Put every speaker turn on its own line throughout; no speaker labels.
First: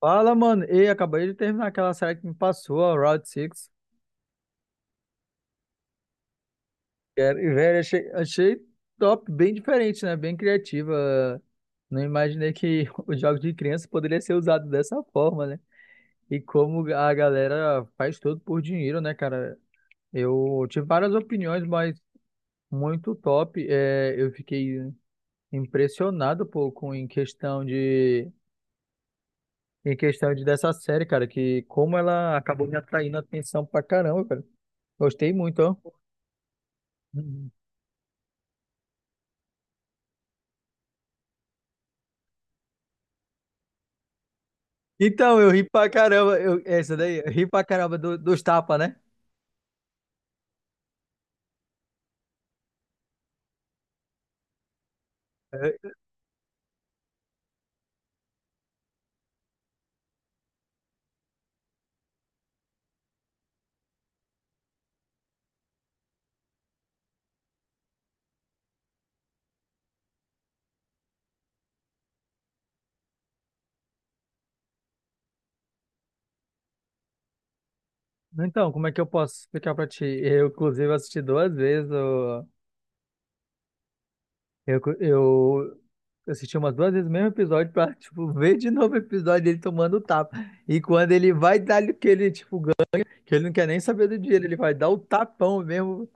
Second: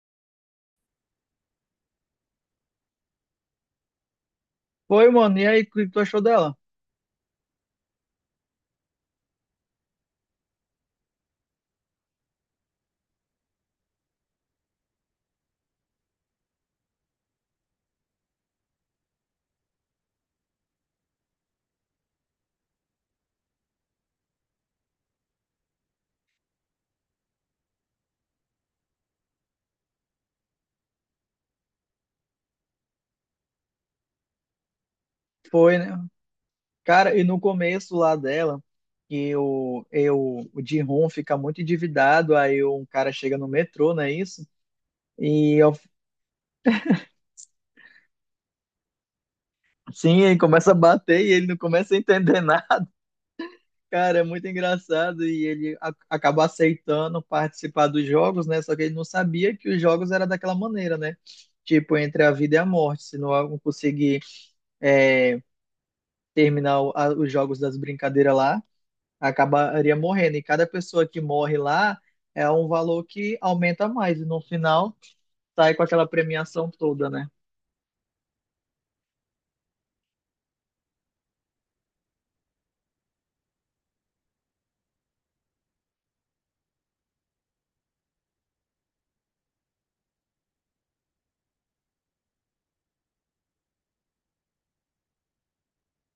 Fala, mano. Ei, acabei de terminar aquela série que me passou, a Route 6.
Foi, mano. E aí, o que tu achou dela?
Velho, achei top, bem diferente, né? Bem criativa. Não imaginei que os jogos de criança poderia ser usado dessa forma, né? E como a galera faz tudo por dinheiro, né, cara? Eu tive várias opiniões, mas muito top. Eu fiquei impressionado, pô, com em questão de dessa série, cara, que como ela acabou me atraindo a atenção pra caramba, cara. Gostei muito, ó.
Foi, né? Cara, e no
Uhum.
começo lá dela, que o, eu, o Ji-hoon fica muito endividado, aí um cara chega no metrô, não é isso?
Então, eu
E
ri
eu,
pra caramba. Essa daí, eu ri pra caramba dos tapas, né?
sim, ele começa a bater e ele não começa a entender nada. Cara, é muito engraçado e
É,
ele acaba aceitando participar dos jogos, né? Só que ele não sabia que os jogos era daquela maneira, né? Tipo, entre a vida e a morte. Se não conseguir é, terminar os jogos das brincadeiras lá, acabaria morrendo. E cada pessoa que morre lá é um valor que aumenta mais. E no final sai com aquela premiação toda, né?
então, como é que eu posso explicar pra ti? Eu, inclusive, assisti duas vezes. Eu assisti umas duas vezes o mesmo episódio pra, tipo, ver de novo o episódio dele tomando tapa. E quando ele vai dar ali que ele, tipo, ganha, que ele não quer nem saber do dinheiro, ele vai dar o tapão mesmo.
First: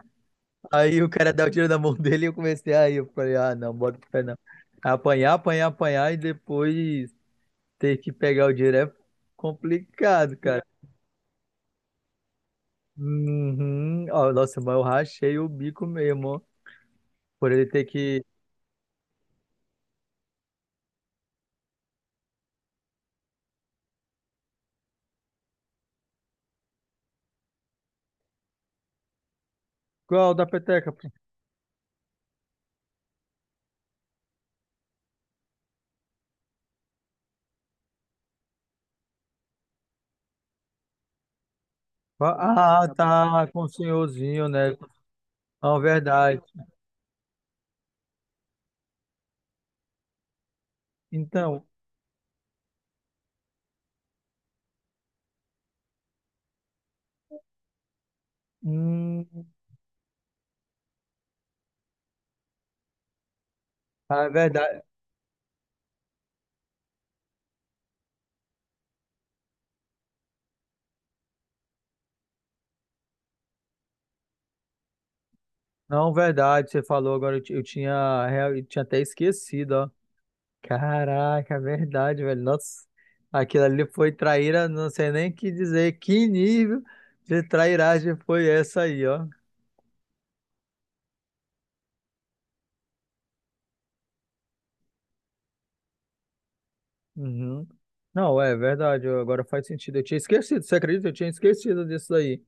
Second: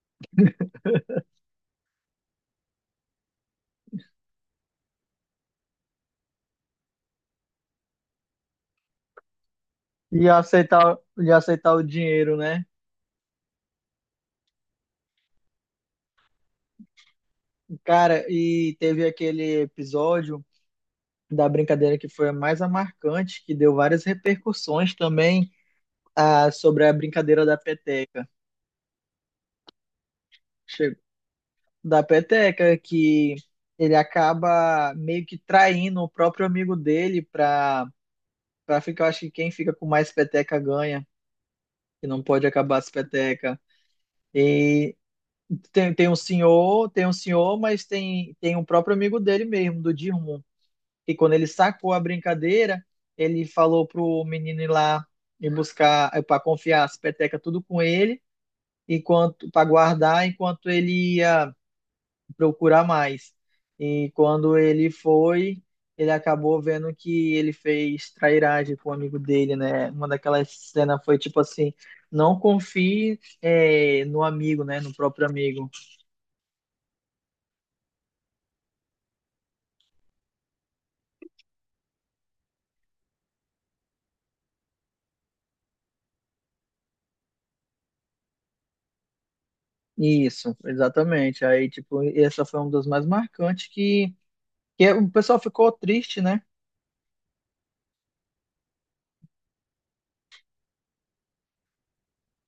Aí o cara dá o tiro na mão dele e eu comecei aí. Eu falei, ah, não, bota o pé não. Apanhar, apanhar, apanhar e depois. Ter que pegar o dinheiro é complicado, cara.
E aceitar o dinheiro, né?
Uhum. Ó, nossa, mas eu rachei o bico mesmo, ó. Por ele ter que.
Cara, e teve aquele episódio da brincadeira que foi a mais a marcante, que deu várias repercussões também sobre a brincadeira da peteca.
Qual da peteca,
Chegou,
pô?
da peteca, que ele acaba meio que traindo o próprio amigo dele pra ficar, eu acho que quem fica com mais peteca ganha. Que não pode acabar
Ah,
as
tá,
petecas.
com o senhorzinho, né?
E
Não,
tem um
verdade.
senhor, tem um senhor, mas tem um próprio amigo dele mesmo, do Dirmon, que quando ele
Então,
sacou a brincadeira, ele falou pro menino ir lá e buscar, para confiar as petecas tudo com ele,
hum,
enquanto para guardar, enquanto ele ia procurar mais. E
ah, é
quando
verdade.
ele foi, ele acabou vendo que ele fez trairagem com o amigo dele, né? Uma daquelas cenas foi tipo assim, não confie no amigo, né? No próprio amigo.
Não, verdade, você falou agora, eu tinha, eu tinha até esquecido, ó. Caraca, é verdade, velho. Nossa, aquilo ali foi traíra, não sei nem o que dizer. Que nível de trairagem foi essa aí, ó?
Isso, exatamente. Aí, tipo, essa foi uma das mais marcantes o pessoal ficou triste, né?
Uhum. Não, é verdade. Agora faz sentido. Eu tinha esquecido, você acredita? Eu tinha esquecido disso aí.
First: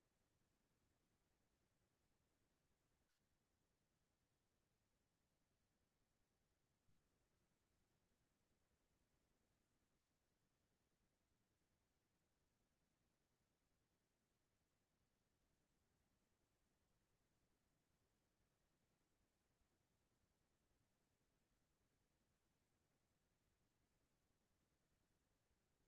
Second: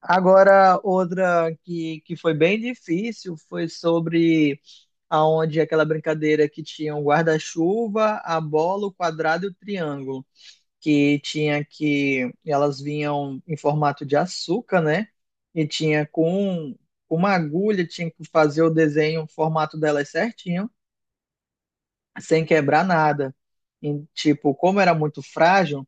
Agora, outra que foi bem difícil foi sobre aonde aquela brincadeira que tinha um guarda-chuva, a bola, o quadrado e o triângulo. Que tinha que elas vinham em formato de açúcar, né? E tinha com uma agulha, tinha que fazer o desenho, o formato delas certinho, sem quebrar nada. E, tipo, como era muito frágil,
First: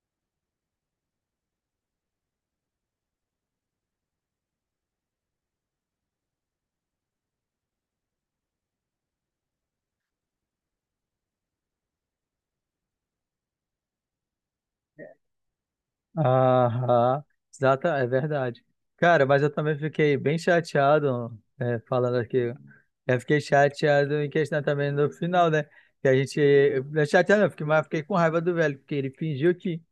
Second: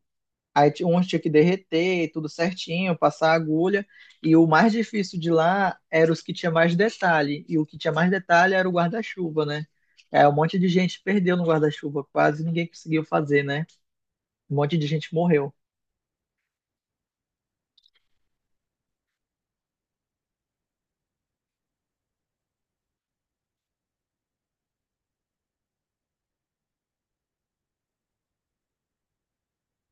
aí uns tinha que derreter, tudo certinho, passar a agulha. E o mais difícil de lá era os que tinha mais detalhe. E o que tinha mais detalhe era o guarda-chuva, né? É, um monte de gente perdeu no guarda-chuva, quase ninguém conseguiu fazer, né? Um monte de gente morreu.
Aham, exata, é verdade. Cara, mas eu também fiquei bem chateado, é, falando aqui. Eu fiquei chateado em questão também no final, né? Que a gente. Eu- Chateado, não, eu fiquei, mas fiquei com raiva do velho, porque ele fingiu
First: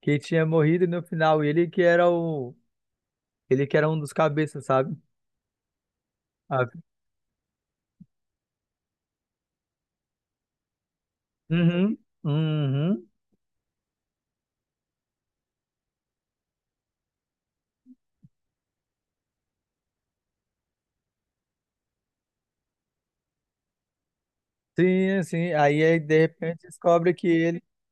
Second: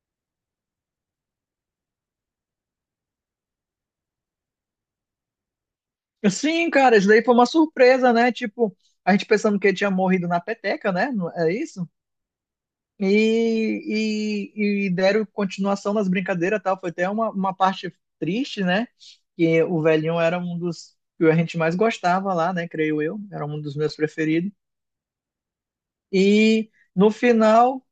que tinha morrido no final. E Ele que era o. Ele que era um dos cabeças, sabe? Ah,
Sim, cara, isso daí foi uma surpresa, né? Tipo, a gente pensando que ele tinha morrido na peteca, né? Não é isso?
uhum, uhum.
E deram continuação nas brincadeiras e tal. Foi até uma parte triste, né? Que o velhinho era um dos que a gente mais gostava lá, né? Creio eu. Era um dos meus preferidos.
Sim, sim. Aí, aí, de repente
E no
descobre que ele
final,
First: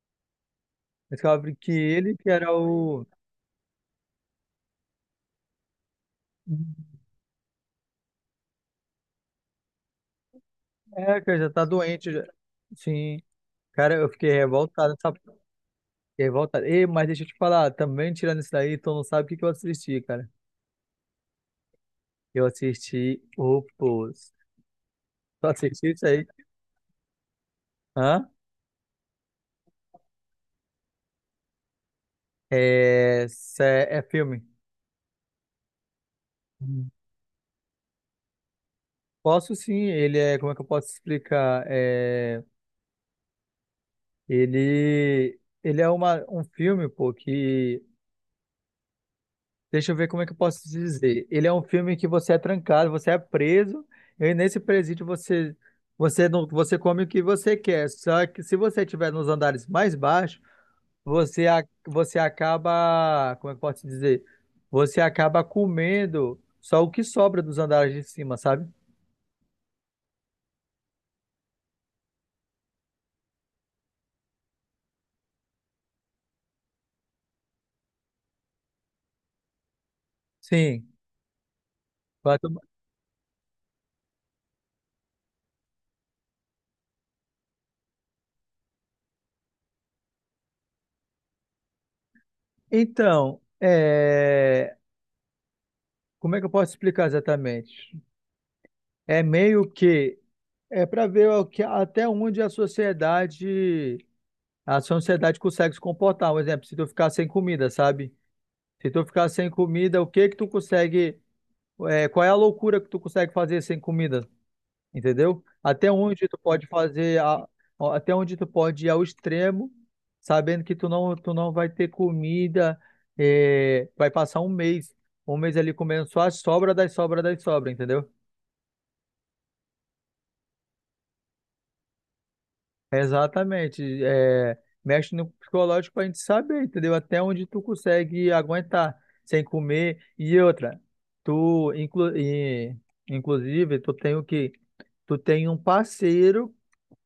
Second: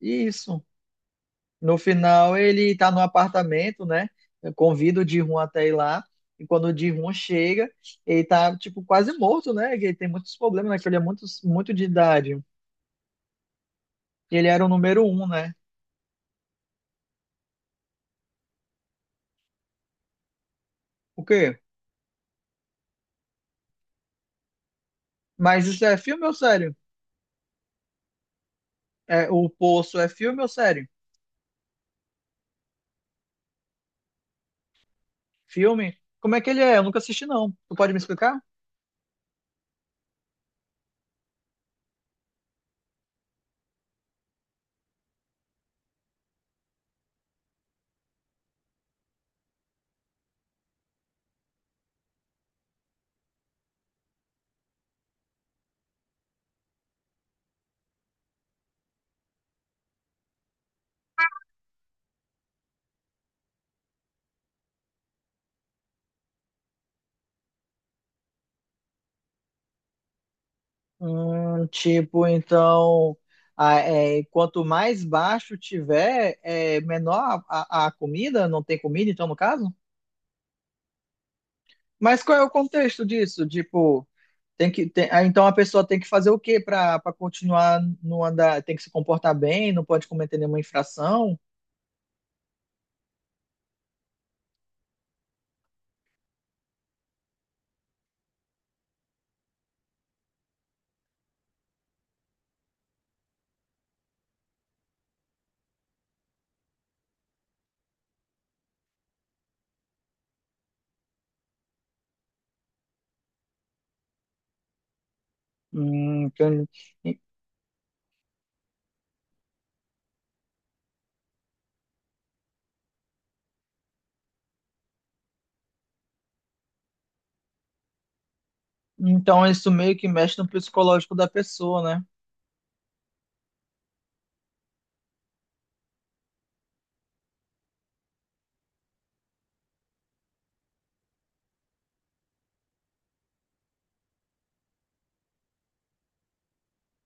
isso.
descobre que
No
ele que
final,
era
ele tá no
o.
apartamento, né? Eu convido o Ji-hoon até ir lá. E quando o Ji-hoon chega, ele tá, tipo, quase morto, né? Que ele tem muitos problemas, né? Que ele é
É,
muito,
cara, já tá
muito de
doente. Já.
idade.
Sim. Cara, eu fiquei
E ele era o
revoltado,
número
sabe?
um, né?
Fiquei revoltado. Ei, mas deixa eu te falar, também tirando isso daí, tu não sabe o que que eu assisti, cara.
O quê?
Eu assisti o Pose. Tu
Mas isso
assistiu
é
isso aí?
filme ou sério?
Hã?
É, o Poço é filme ou série?
É filme.
Filme? Como é que ele é? Eu
Hum.
nunca assisti, não. Tu pode me explicar?
Posso sim, ele é, como é que eu posso explicar? É, ele é uma, um filme, pô, que deixa eu ver como é que eu posso te dizer. Ele é um filme que você é trancado, você é preso, e nesse presídio você você não você come o que você quer. Só que se você estiver nos andares mais baixos, você acaba, como é que eu posso te dizer? Você acaba comendo só o que sobra dos andares de cima, sabe?
Tipo, então, quanto mais baixo tiver, é menor a comida? Não tem comida, então, no caso?
Sim.
Mas qual
Vai
é o
tomar-
contexto disso? Tipo, tem que, tem- ah, então a pessoa tem que fazer o quê para para continuar no andar? Tem que se comportar bem, não pode cometer nenhuma infração?
então, é, como é que eu posso explicar exatamente? É meio que é para ver até onde a sociedade a sua sociedade consegue se comportar. Um exemplo, se tu ficar sem comida, sabe? Se tu ficar sem comida, o que que tu consegue, é, qual é a loucura que tu consegue fazer sem comida, entendeu? Até onde tu pode
Então,
fazer, ó, até onde tu pode ir ao extremo, sabendo que tu não vai ter comida, é, vai passar um mês ali comendo só a sobra das sobras, entendeu?
então isso meio que mexe no psicológico da pessoa, né?
Exatamente. É, mexe no psicológico pra gente saber, entendeu? Até onde tu consegue aguentar sem comer. E outra, tu, inclu, e, inclusive, tu tem o quê? Tu tem um parceiro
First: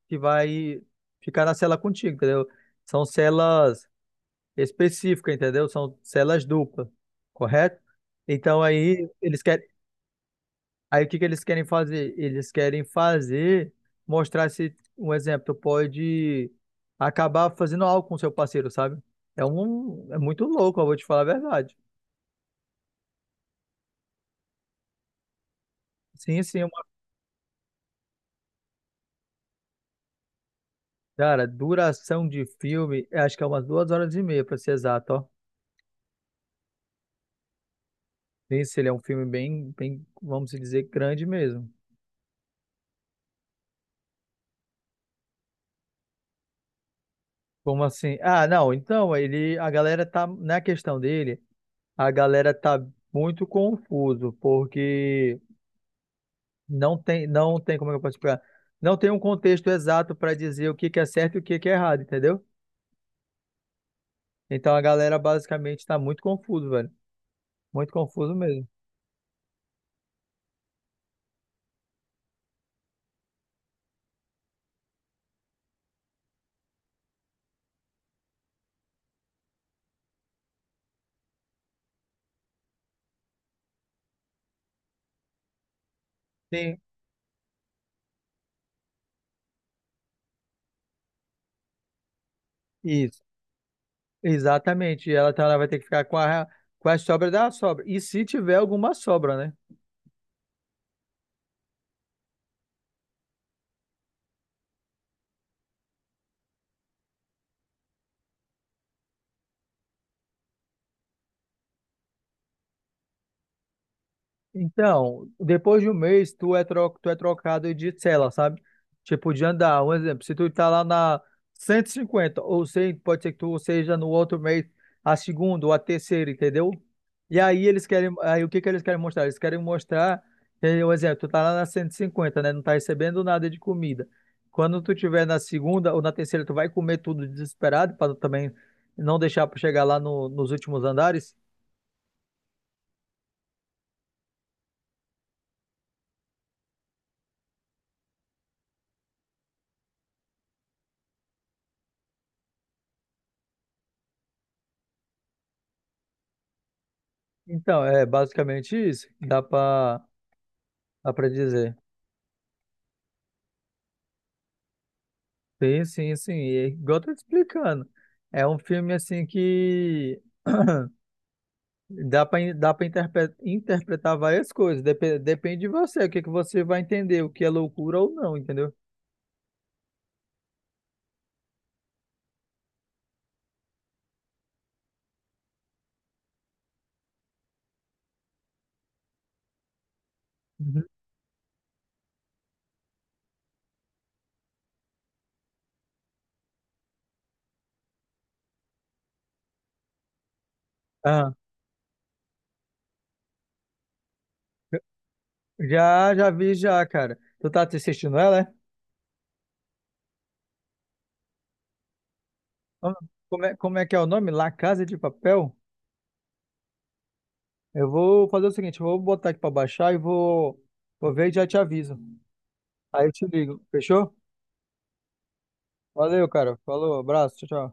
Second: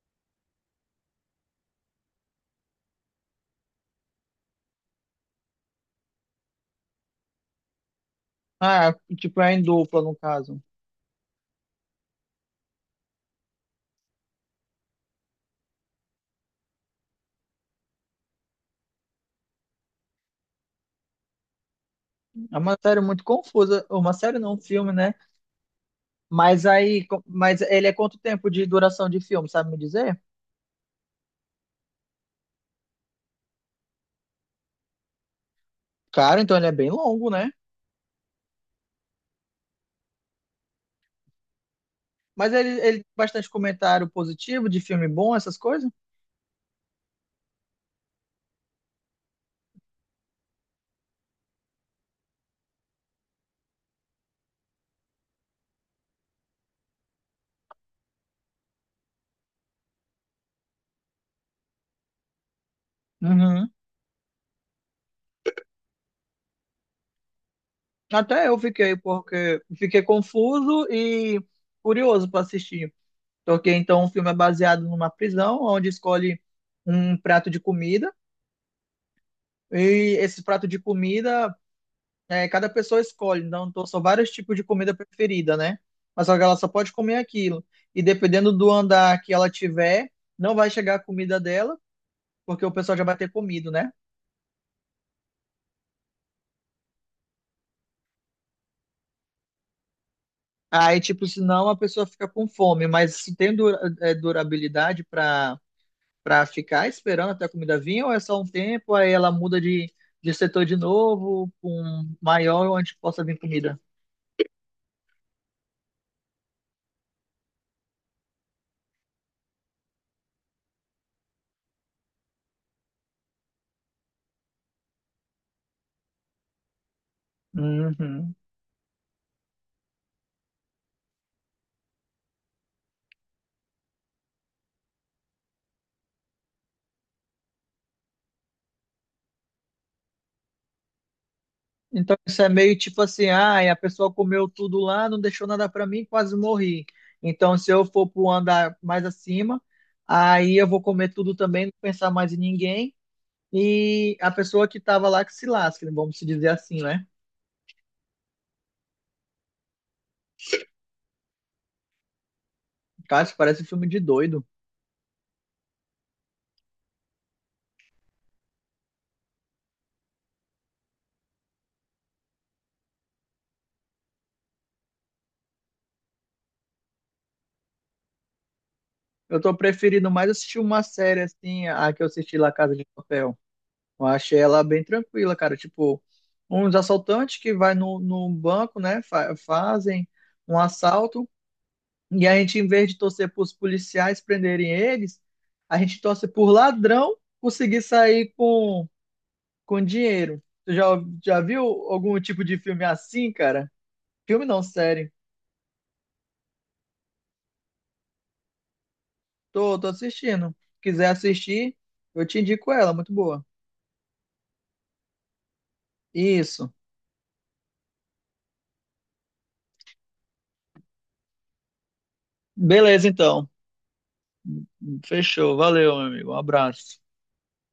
que vai ficar na cela contigo, entendeu? São celas específicas, entendeu? São celas duplas, correto? Então
Ah,
aí eles
tipo, é em
querem,
dupla, no caso.
aí o que que eles querem fazer? Eles querem fazer, mostrar se, um exemplo, tu pode acabar fazendo algo com seu parceiro, sabe? É muito louco, eu vou te falar a verdade.
É uma série muito confusa. Uma série não, um filme, né?
Sim, sim,
Mas aí, mas ele é quanto tempo de duração de filme, sabe me dizer?
cara, duração de filme, eu acho que é umas duas horas e meia, pra ser exato, ó.
Cara, então ele é bem longo, né?
Esse ele é um filme bem, bem, vamos dizer, grande mesmo.
Mas ele tem bastante comentário positivo de filme bom, essas coisas?
Como assim? Ah, não, então, ele, a galera tá, na questão dele, a galera tá muito confuso, porque não tem, como é que eu posso explicar? Não tem um contexto exato para dizer o que que é certo e o que que é errado, entendeu?
Uhum.
Então a galera basicamente está muito confuso, velho. Muito confuso
Até eu
mesmo.
fiquei, porque fiquei confuso e curioso para assistir. Porque então o filme é baseado numa prisão, onde escolhe um prato de comida, e esse prato de comida, é, cada pessoa escolhe, então são vários tipos de comida preferida, né? Mas só que ela só
Sim,
pode comer aquilo. E dependendo do andar que ela tiver, não vai chegar a comida dela, porque o pessoal já vai
isso.
ter comido, né?
Exatamente. E ela, então, ela vai ter que ficar com a sobra da sobra. E se tiver alguma sobra, né?
Aí, tipo, senão a pessoa fica com fome, mas se tem durabilidade para para ficar esperando até a comida vir, ou é só um tempo, aí ela muda de setor de novo, com maior onde possa vir comida?
Então, depois de um mês, tu é trocado de cela, sabe? Tipo, de andar. Um exemplo, se tu tá lá na 150 ou sei, pode ser que tu seja no outro mês, a segunda ou a terceira, entendeu? E aí eles querem,
Uhum.
aí o que que eles querem mostrar? Eles querem mostrar, entendeu? Um exemplo, tu tá lá na 150, né? Não tá recebendo nada de comida. Quando tu tiver na segunda ou na terceira, tu vai comer tudo desesperado, para também não deixar para chegar lá nos últimos andares.
Então isso é meio tipo assim, ah, a pessoa comeu tudo lá, não deixou nada para mim, quase morri. Então se eu for para andar mais acima, aí eu vou comer tudo também, não pensar mais em ninguém. E a pessoa que estava lá que se lasca, vamos se dizer assim, né?
Então, é basicamente isso. Dá pra. Dá pra dizer.
Cara, isso parece um filme de doido.
Sim, sim, sim. E é igual eu tô te explicando. É um filme assim que dá para interpretar várias coisas. Depende de você, o que que você vai entender, o que é loucura ou não, entendeu?
Eu tô preferindo mais assistir uma série assim, a que eu assisti lá Casa de Papel. Eu achei ela bem tranquila, cara. Tipo, uns assaltantes que vai no banco, né? Fazem um
Uhum.
assalto. E a gente, em vez de torcer para os policiais prenderem eles, a gente torce por ladrão conseguir sair com dinheiro.
Ah,
Já viu algum tipo de filme assim, cara? Filme não, série.
já vi já, cara. Tu tá assistindo ela, é?
Tô, tô assistindo. Quiser assistir, eu te indico
Ah,
ela, muito boa.
Como é que é o nome? La Casa de Papel?
Isso.
Eu vou fazer o seguinte, eu vou botar aqui pra baixar e vou, vou ver e já te aviso. Aí
Beleza,
eu te
então.
ligo, fechou?
Fechou. Valeu, meu
Valeu,
amigo. Um
cara. Falou,
abraço.
abraço, tchau, tchau.